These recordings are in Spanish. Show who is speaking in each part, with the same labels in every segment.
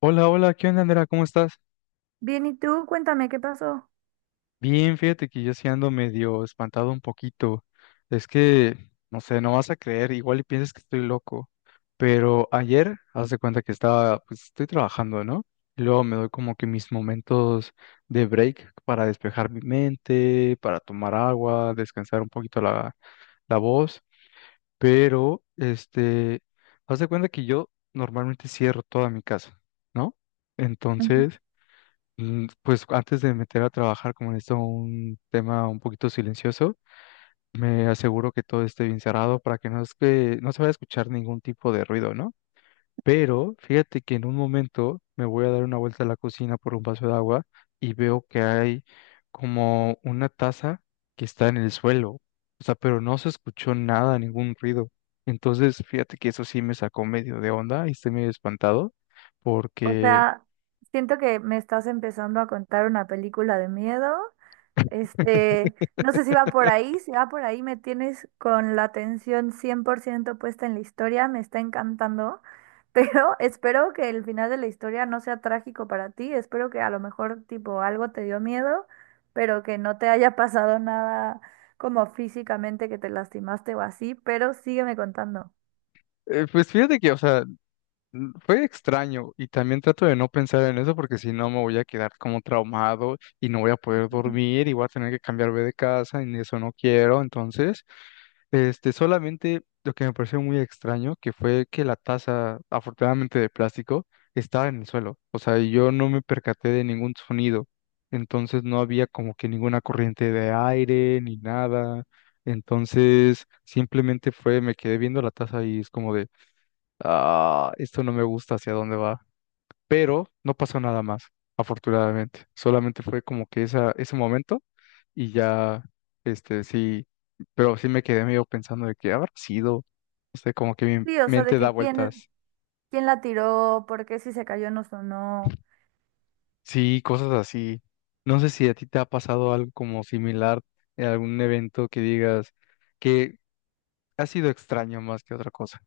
Speaker 1: Hola, hola, ¿qué onda, Andrea? ¿Cómo estás?
Speaker 2: Bien, ¿y tú? Cuéntame qué pasó.
Speaker 1: Bien, fíjate que yo sí ando medio espantado un poquito. Es que, no sé, no vas a creer, igual y piensas que estoy loco. Pero ayer, haz de cuenta que pues estoy trabajando, ¿no? Y luego me doy como que mis momentos de break para despejar mi mente, para tomar agua, descansar un poquito la voz. Pero, este, haz de cuenta que yo normalmente cierro toda mi casa, ¿no? Entonces... Pues antes de meter a trabajar, como en esto un tema un poquito silencioso, me aseguro que todo esté bien cerrado para que no es que no se vaya a escuchar ningún tipo de ruido, ¿no? Pero fíjate que en un momento me voy a dar una vuelta a la cocina por un vaso de agua y veo que hay como una taza que está en el suelo. O sea, pero no se escuchó nada, ningún ruido. Entonces, fíjate que eso sí me sacó medio de onda y estoy medio espantado
Speaker 2: O
Speaker 1: porque
Speaker 2: sea, siento que me estás empezando a contar una película de miedo. Este, no sé si va por ahí, si va por ahí me tienes con la atención 100% puesta en la historia, me está encantando, pero espero que el final de la historia no sea trágico para ti, espero que a lo mejor tipo algo te dio miedo, pero que no te haya pasado nada como físicamente que te lastimaste o así, pero sígueme contando.
Speaker 1: pues fíjate que, o sea, fue extraño y también trato de no pensar en eso porque si no me voy a quedar como traumado y no voy a poder dormir y voy a tener que cambiarme de casa y eso no quiero. Entonces, este, solamente lo que me pareció muy extraño que fue que la taza, afortunadamente de plástico, estaba en el suelo. O sea, yo no me percaté de ningún sonido. Entonces no había como que ninguna corriente de aire ni nada. Entonces, simplemente fue, me quedé viendo la taza y es como de ah, esto no me gusta hacia dónde va. Pero no pasó nada más, afortunadamente. Solamente fue como que ese momento y ya, este, sí, pero sí me quedé medio pensando de que habrá sido, no sé, como que mi
Speaker 2: Sí, o sea, de
Speaker 1: mente da
Speaker 2: que quién,
Speaker 1: vueltas.
Speaker 2: ¿quién la tiró? ¿Por qué si se cayó no sonó?
Speaker 1: Sí, cosas así. No sé si a ti te ha pasado algo como similar en algún evento que digas que ha sido extraño más que otra cosa.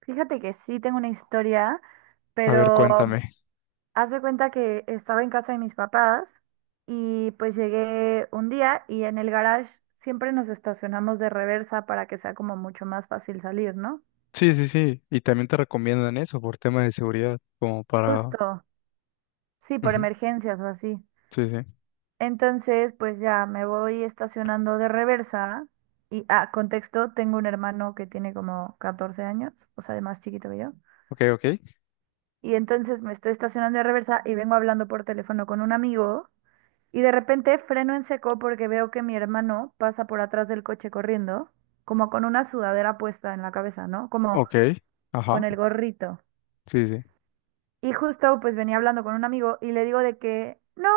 Speaker 2: Fíjate que sí tengo una historia,
Speaker 1: A ver,
Speaker 2: pero
Speaker 1: cuéntame.
Speaker 2: haz de cuenta que estaba en casa de mis papás y pues llegué un día y en el garage siempre nos estacionamos de reversa para que sea como mucho más fácil salir, ¿no?
Speaker 1: Sí, sí, sí. Y también te recomiendan eso por tema de seguridad, como para...
Speaker 2: Justo, sí, por
Speaker 1: Ujú.
Speaker 2: emergencias o así.
Speaker 1: Sí, sí.
Speaker 2: Entonces, pues ya me voy estacionando de reversa y, ah, contexto, tengo un hermano que tiene como 14 años, o sea, de más chiquito que yo.
Speaker 1: Ok, ok.
Speaker 2: Y entonces me estoy estacionando de reversa y vengo hablando por teléfono con un amigo. Y de repente freno en seco porque veo que mi hermano pasa por atrás del coche corriendo, como con una sudadera puesta en la cabeza, ¿no? Como
Speaker 1: Ok.
Speaker 2: con
Speaker 1: Ajá.
Speaker 2: el gorrito.
Speaker 1: Sí, sí.
Speaker 2: Y justo pues venía hablando con un amigo y le digo de que, no,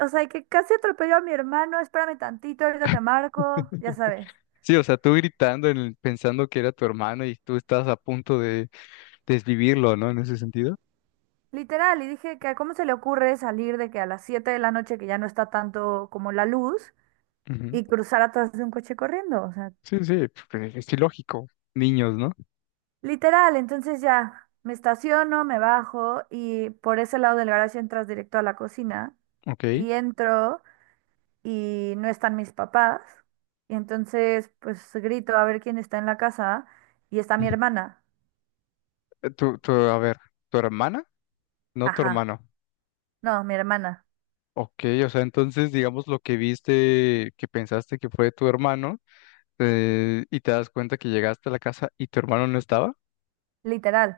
Speaker 2: o sea, que casi atropelló a mi hermano, espérame tantito, ahorita te marco, ya sabes.
Speaker 1: Sí, o sea, tú gritando, pensando que era tu hermano y tú estás a punto de desvivirlo, ¿no? En ese sentido.
Speaker 2: Literal, y dije que cómo se le ocurre salir de que a las 7 de la noche que ya no está tanto como la luz
Speaker 1: Ujú.
Speaker 2: y cruzar atrás de un coche corriendo, o sea,
Speaker 1: Sí, sí, porque es ilógico. Niños, ¿no?
Speaker 2: literal, entonces ya me estaciono, me bajo y por ese lado del garaje entras directo a la cocina
Speaker 1: Ok.
Speaker 2: y entro y no están mis papás y entonces pues grito a ver quién está en la casa y está mi
Speaker 1: Ujú.
Speaker 2: hermana.
Speaker 1: A ver, ¿tu hermana? No tu
Speaker 2: Ajá,
Speaker 1: hermano.
Speaker 2: no, mi hermana,
Speaker 1: Ok, o sea, entonces, digamos, lo que viste, que pensaste que fue tu hermano, y te das cuenta que llegaste a la casa y tu hermano no estaba.
Speaker 2: literal.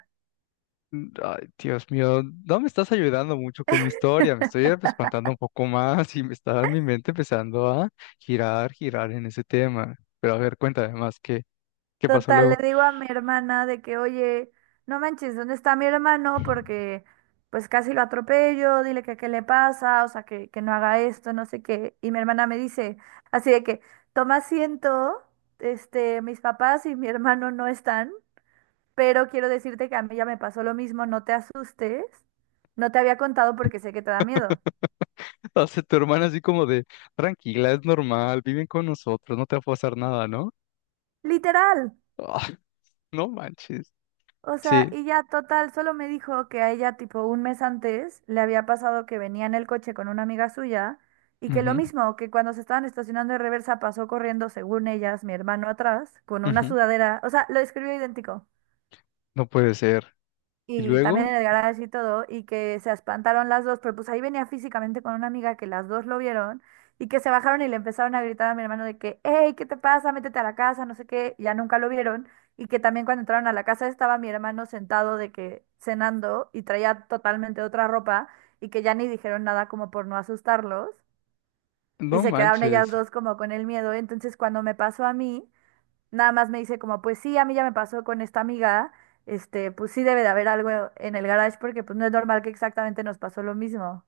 Speaker 1: Ay, Dios mío, no me estás ayudando mucho con mi historia, me estoy espantando un poco más y me está mi mente empezando a girar, girar en ese tema. Pero a ver, cuéntame más, ¿qué pasó
Speaker 2: Total, le
Speaker 1: luego?
Speaker 2: digo a mi hermana de que, oye, no manches, ¿dónde está mi hermano? Porque pues casi lo atropello, dile que qué le pasa, o sea, que no haga esto, no sé qué. Y mi hermana me dice, así de que, toma asiento, este, mis papás y mi hermano no están, pero quiero decirte que a mí ya me pasó lo mismo, no te asustes, no te había contado porque sé que te da miedo.
Speaker 1: O sea, tu hermana así como de, tranquila, es normal, viven con nosotros, no te va a pasar nada, ¿no?
Speaker 2: Literal.
Speaker 1: Ah, no manches.
Speaker 2: O sea,
Speaker 1: Sí,
Speaker 2: y ya total, solo me dijo que a ella tipo un mes antes le había pasado que venía en el coche con una amiga suya y que lo
Speaker 1: ujú,
Speaker 2: mismo, que cuando se estaban estacionando de reversa pasó corriendo, según ellas, mi hermano atrás, con una
Speaker 1: ujú,
Speaker 2: sudadera, o sea, lo describió idéntico
Speaker 1: no puede ser. Y
Speaker 2: y también
Speaker 1: luego,
Speaker 2: en el garage y todo, y que se espantaron las dos, pero pues ahí venía físicamente con una amiga que las dos lo vieron y que se bajaron y le empezaron a gritar a mi hermano de que, hey, ¿qué te pasa? Métete a la casa, no sé qué, ya nunca lo vieron, y que también cuando entraron a la casa estaba mi hermano sentado de que cenando y traía totalmente otra ropa y que ya ni dijeron nada como por no asustarlos. Y
Speaker 1: no
Speaker 2: se quedaron ellas
Speaker 1: manches.
Speaker 2: dos como con el miedo. Entonces, cuando me pasó a mí, nada más me dice como, pues sí, a mí ya me pasó con esta amiga, este, pues sí debe de haber algo en el garage porque pues no es normal que exactamente nos pasó lo mismo.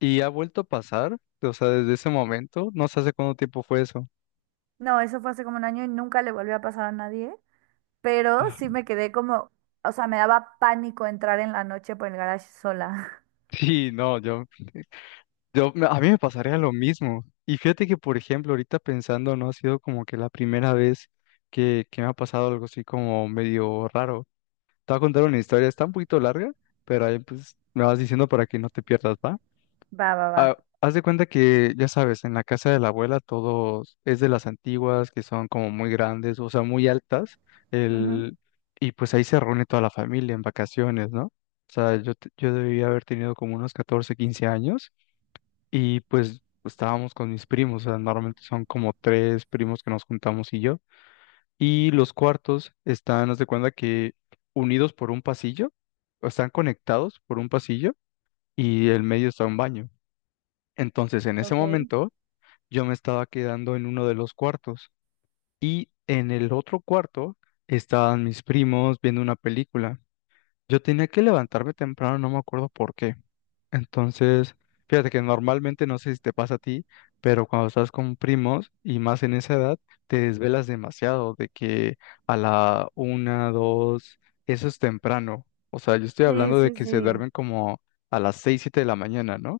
Speaker 1: ¿Y ha vuelto a pasar? O sea, desde ese momento, no sé hace cuánto tiempo fue eso.
Speaker 2: No, eso fue hace como un año y nunca le volvió a pasar a nadie, pero
Speaker 1: Ah,
Speaker 2: sí me quedé como, o sea, me daba pánico entrar en la noche por el garage sola.
Speaker 1: Sí, no, a mí me pasaría lo mismo. Y fíjate que, por ejemplo, ahorita pensando, no ha sido como que la primera vez que me ha pasado algo así como medio raro. Te voy a contar una historia, está un poquito larga, pero ahí pues me vas diciendo para que no te pierdas, ¿va?
Speaker 2: Va, va, va.
Speaker 1: Ah, haz de cuenta que, ya sabes, en la casa de la abuela todo es de las antiguas, que son como muy grandes, o sea, muy altas,
Speaker 2: Ujú,
Speaker 1: el... y pues ahí se reúne toda la familia en vacaciones, ¿no? O sea, yo debía haber tenido como unos 14 15 años. Y pues estábamos con mis primos, o sea, normalmente son como tres primos que nos juntamos y yo. Y los cuartos están, haz de cuenta que unidos por un pasillo, o están conectados por un pasillo y el medio está un baño. Entonces, en ese
Speaker 2: ok.
Speaker 1: momento, yo me estaba quedando en uno de los cuartos y en el otro cuarto estaban mis primos viendo una película. Yo tenía que levantarme temprano, no me acuerdo por qué. Entonces, fíjate que normalmente, no sé si te pasa a ti, pero cuando estás con primos y más en esa edad, te desvelas demasiado de que a la una, dos, eso es temprano. O sea, yo estoy
Speaker 2: Sí,
Speaker 1: hablando de
Speaker 2: sí,
Speaker 1: que se
Speaker 2: sí.
Speaker 1: duermen como a las seis, siete de la mañana, ¿no?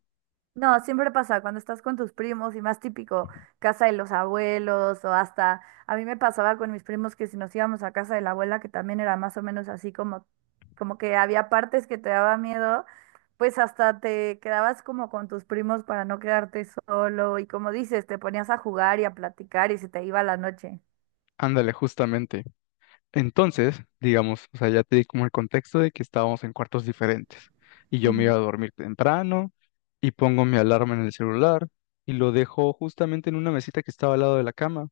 Speaker 2: No, siempre pasa cuando estás con tus primos y más típico, casa de los abuelos o hasta, a mí me pasaba con mis primos que si nos íbamos a casa de la abuela, que también era más o menos así como, como que había partes que te daba miedo, pues hasta te quedabas como con tus primos para no quedarte solo y como dices, te ponías a jugar y a platicar y se te iba la noche.
Speaker 1: Ándale, justamente. Entonces, digamos, o sea, ya te di como el contexto de que estábamos en cuartos diferentes y yo me
Speaker 2: Ujú,
Speaker 1: iba a dormir temprano y pongo mi alarma en el celular y lo dejo justamente en una mesita que estaba al lado de la cama.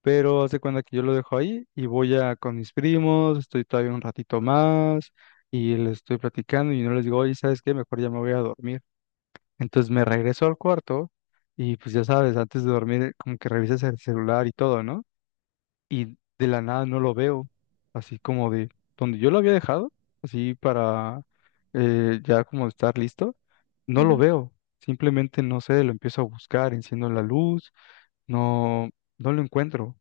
Speaker 1: Pero haz de cuenta que yo lo dejo ahí y voy a con mis primos, estoy todavía un ratito más y les estoy platicando y no les digo, oye, ¿sabes qué? Mejor ya me voy a dormir. Entonces me regreso al cuarto y pues ya sabes, antes de dormir como que revisas el celular y todo, ¿no? Y de la nada no lo veo, así como de donde yo lo había dejado, así para ya como estar listo, no lo
Speaker 2: ujú.
Speaker 1: veo. Simplemente no sé, lo empiezo a buscar, enciendo la luz, no, no lo encuentro.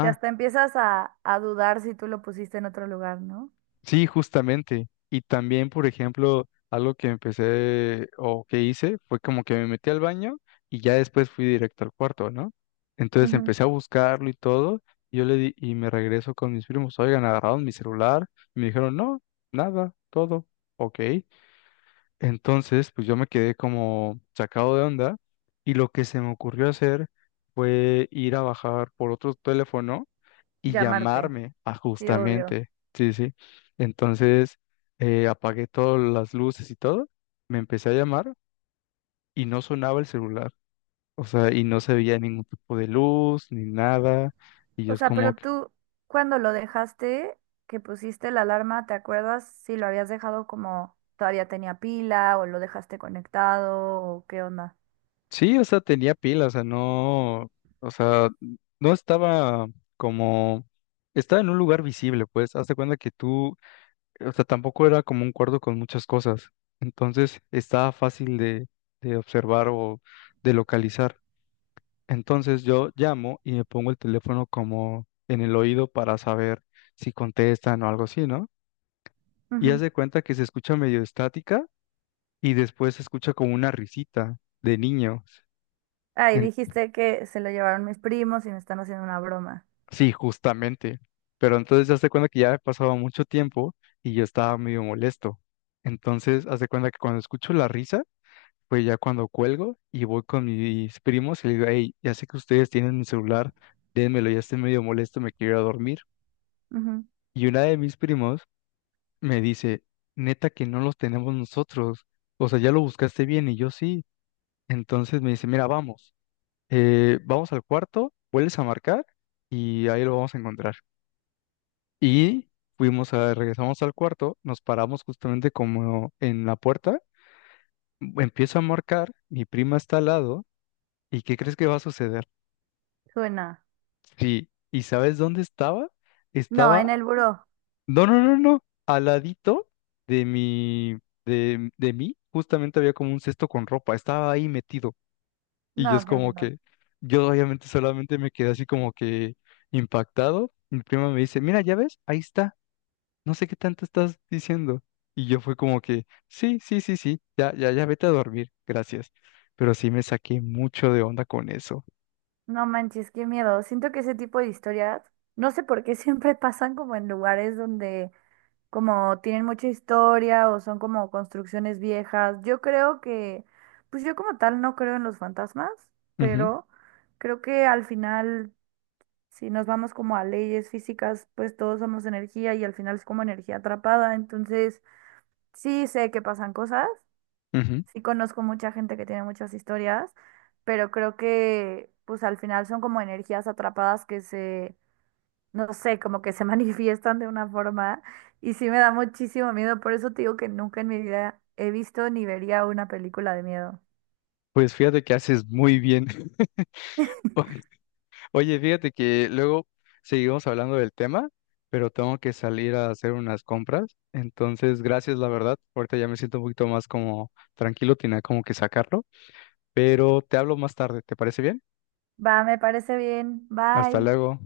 Speaker 2: Que hasta empiezas a dudar si tú lo pusiste en otro lugar, ¿no?
Speaker 1: Sí, justamente. Y también, por ejemplo, algo que empecé o que hice fue como que me metí al baño y ya después fui directo al cuarto, ¿no? Entonces
Speaker 2: Ujú.
Speaker 1: empecé a buscarlo y todo. Y yo le di y me regreso con mis primos. Oigan, agarraron mi celular. Y me dijeron, no, nada, todo. Ok. Entonces, pues yo me quedé como sacado de onda. Y lo que se me ocurrió hacer fue ir a bajar por otro teléfono y
Speaker 2: Llamarte,
Speaker 1: llamarme a
Speaker 2: sí, obvio.
Speaker 1: justamente, sí, sí. Entonces apagué todas las luces y todo, me empecé a llamar y no sonaba el celular, o sea, y no se veía ningún tipo de luz ni nada, y yo
Speaker 2: O
Speaker 1: es
Speaker 2: sea,
Speaker 1: como
Speaker 2: pero
Speaker 1: que,
Speaker 2: tú, cuando lo dejaste, que pusiste la alarma, ¿te acuerdas si lo habías dejado como todavía tenía pila o lo dejaste conectado o qué onda?
Speaker 1: sí, o sea, tenía pila, o sea, no estaba como... Estaba en un lugar visible, pues, hazte cuenta que tú, o sea, tampoco era como un cuarto con muchas cosas, entonces estaba fácil de observar o de localizar. Entonces yo llamo y me pongo el teléfono como en el oído para saber si contestan o algo así, ¿no? Y haz
Speaker 2: Ujú.
Speaker 1: de cuenta que se escucha medio estática y después se escucha como una risita de niños.
Speaker 2: Ah, y
Speaker 1: En-
Speaker 2: dijiste que se lo llevaron mis primos y me están haciendo una broma.
Speaker 1: Sí, justamente. Pero entonces haz de cuenta que ya ha pasado mucho tiempo y yo estaba medio molesto. Entonces haz de cuenta que cuando escucho la risa, pues ya cuando cuelgo y voy con mis primos y les digo, hey, ya sé que ustedes tienen mi celular, dénmelo, ya estoy medio molesto, me quiero ir a dormir.
Speaker 2: Ujú.
Speaker 1: Y una de mis primos me dice, neta que no los tenemos nosotros. O sea, ya lo buscaste bien y yo sí. Entonces me dice, mira, vamos, vamos al cuarto, vuelves a marcar y ahí lo vamos a encontrar. Y regresamos al cuarto, nos paramos justamente como en la puerta, empiezo a marcar, mi prima está al lado, ¿y qué crees que va a suceder?
Speaker 2: Suena.
Speaker 1: Sí, ¿y sabes dónde estaba?
Speaker 2: No, en
Speaker 1: Estaba...
Speaker 2: el buró.
Speaker 1: No, no, no, no. Al ladito de mi, de mí, justamente había como un cesto con ropa. Estaba ahí metido. Y yo
Speaker 2: No,
Speaker 1: es
Speaker 2: qué
Speaker 1: como
Speaker 2: miedo.
Speaker 1: que, yo obviamente solamente me quedé así como que impactado. Mi prima me dice, mira, ya ves, ahí está. No sé qué tanto estás diciendo. Y yo fue como que, sí, sí, sí, sí, ya, ya, ya vete a dormir, gracias. Pero sí me saqué mucho de onda con eso.
Speaker 2: No manches, qué miedo. Siento que ese tipo de historias, no sé por qué siempre pasan como en lugares donde como tienen mucha historia o son como construcciones viejas. Yo creo que, pues yo como tal no creo en los fantasmas,
Speaker 1: Ujú,
Speaker 2: pero creo que al final, si nos vamos como a leyes físicas, pues todos somos energía y al final es como energía atrapada. Entonces, sí sé que pasan cosas,
Speaker 1: ujú.
Speaker 2: sí conozco mucha gente que tiene muchas historias, pero creo que, pues al final son como energías atrapadas que se no sé, como que se manifiestan de una forma y sí me da muchísimo miedo, por eso te digo que nunca en mi vida he visto ni vería una película de miedo.
Speaker 1: Pues fíjate que haces muy bien. Oye, fíjate que luego seguimos hablando del tema, pero tengo que salir a hacer unas compras. Entonces, gracias, la verdad. Ahorita ya me siento un poquito más como tranquilo, tenía como que sacarlo. Pero te hablo más tarde, ¿te parece bien?
Speaker 2: Va, me parece bien.
Speaker 1: Hasta
Speaker 2: Bye.
Speaker 1: luego.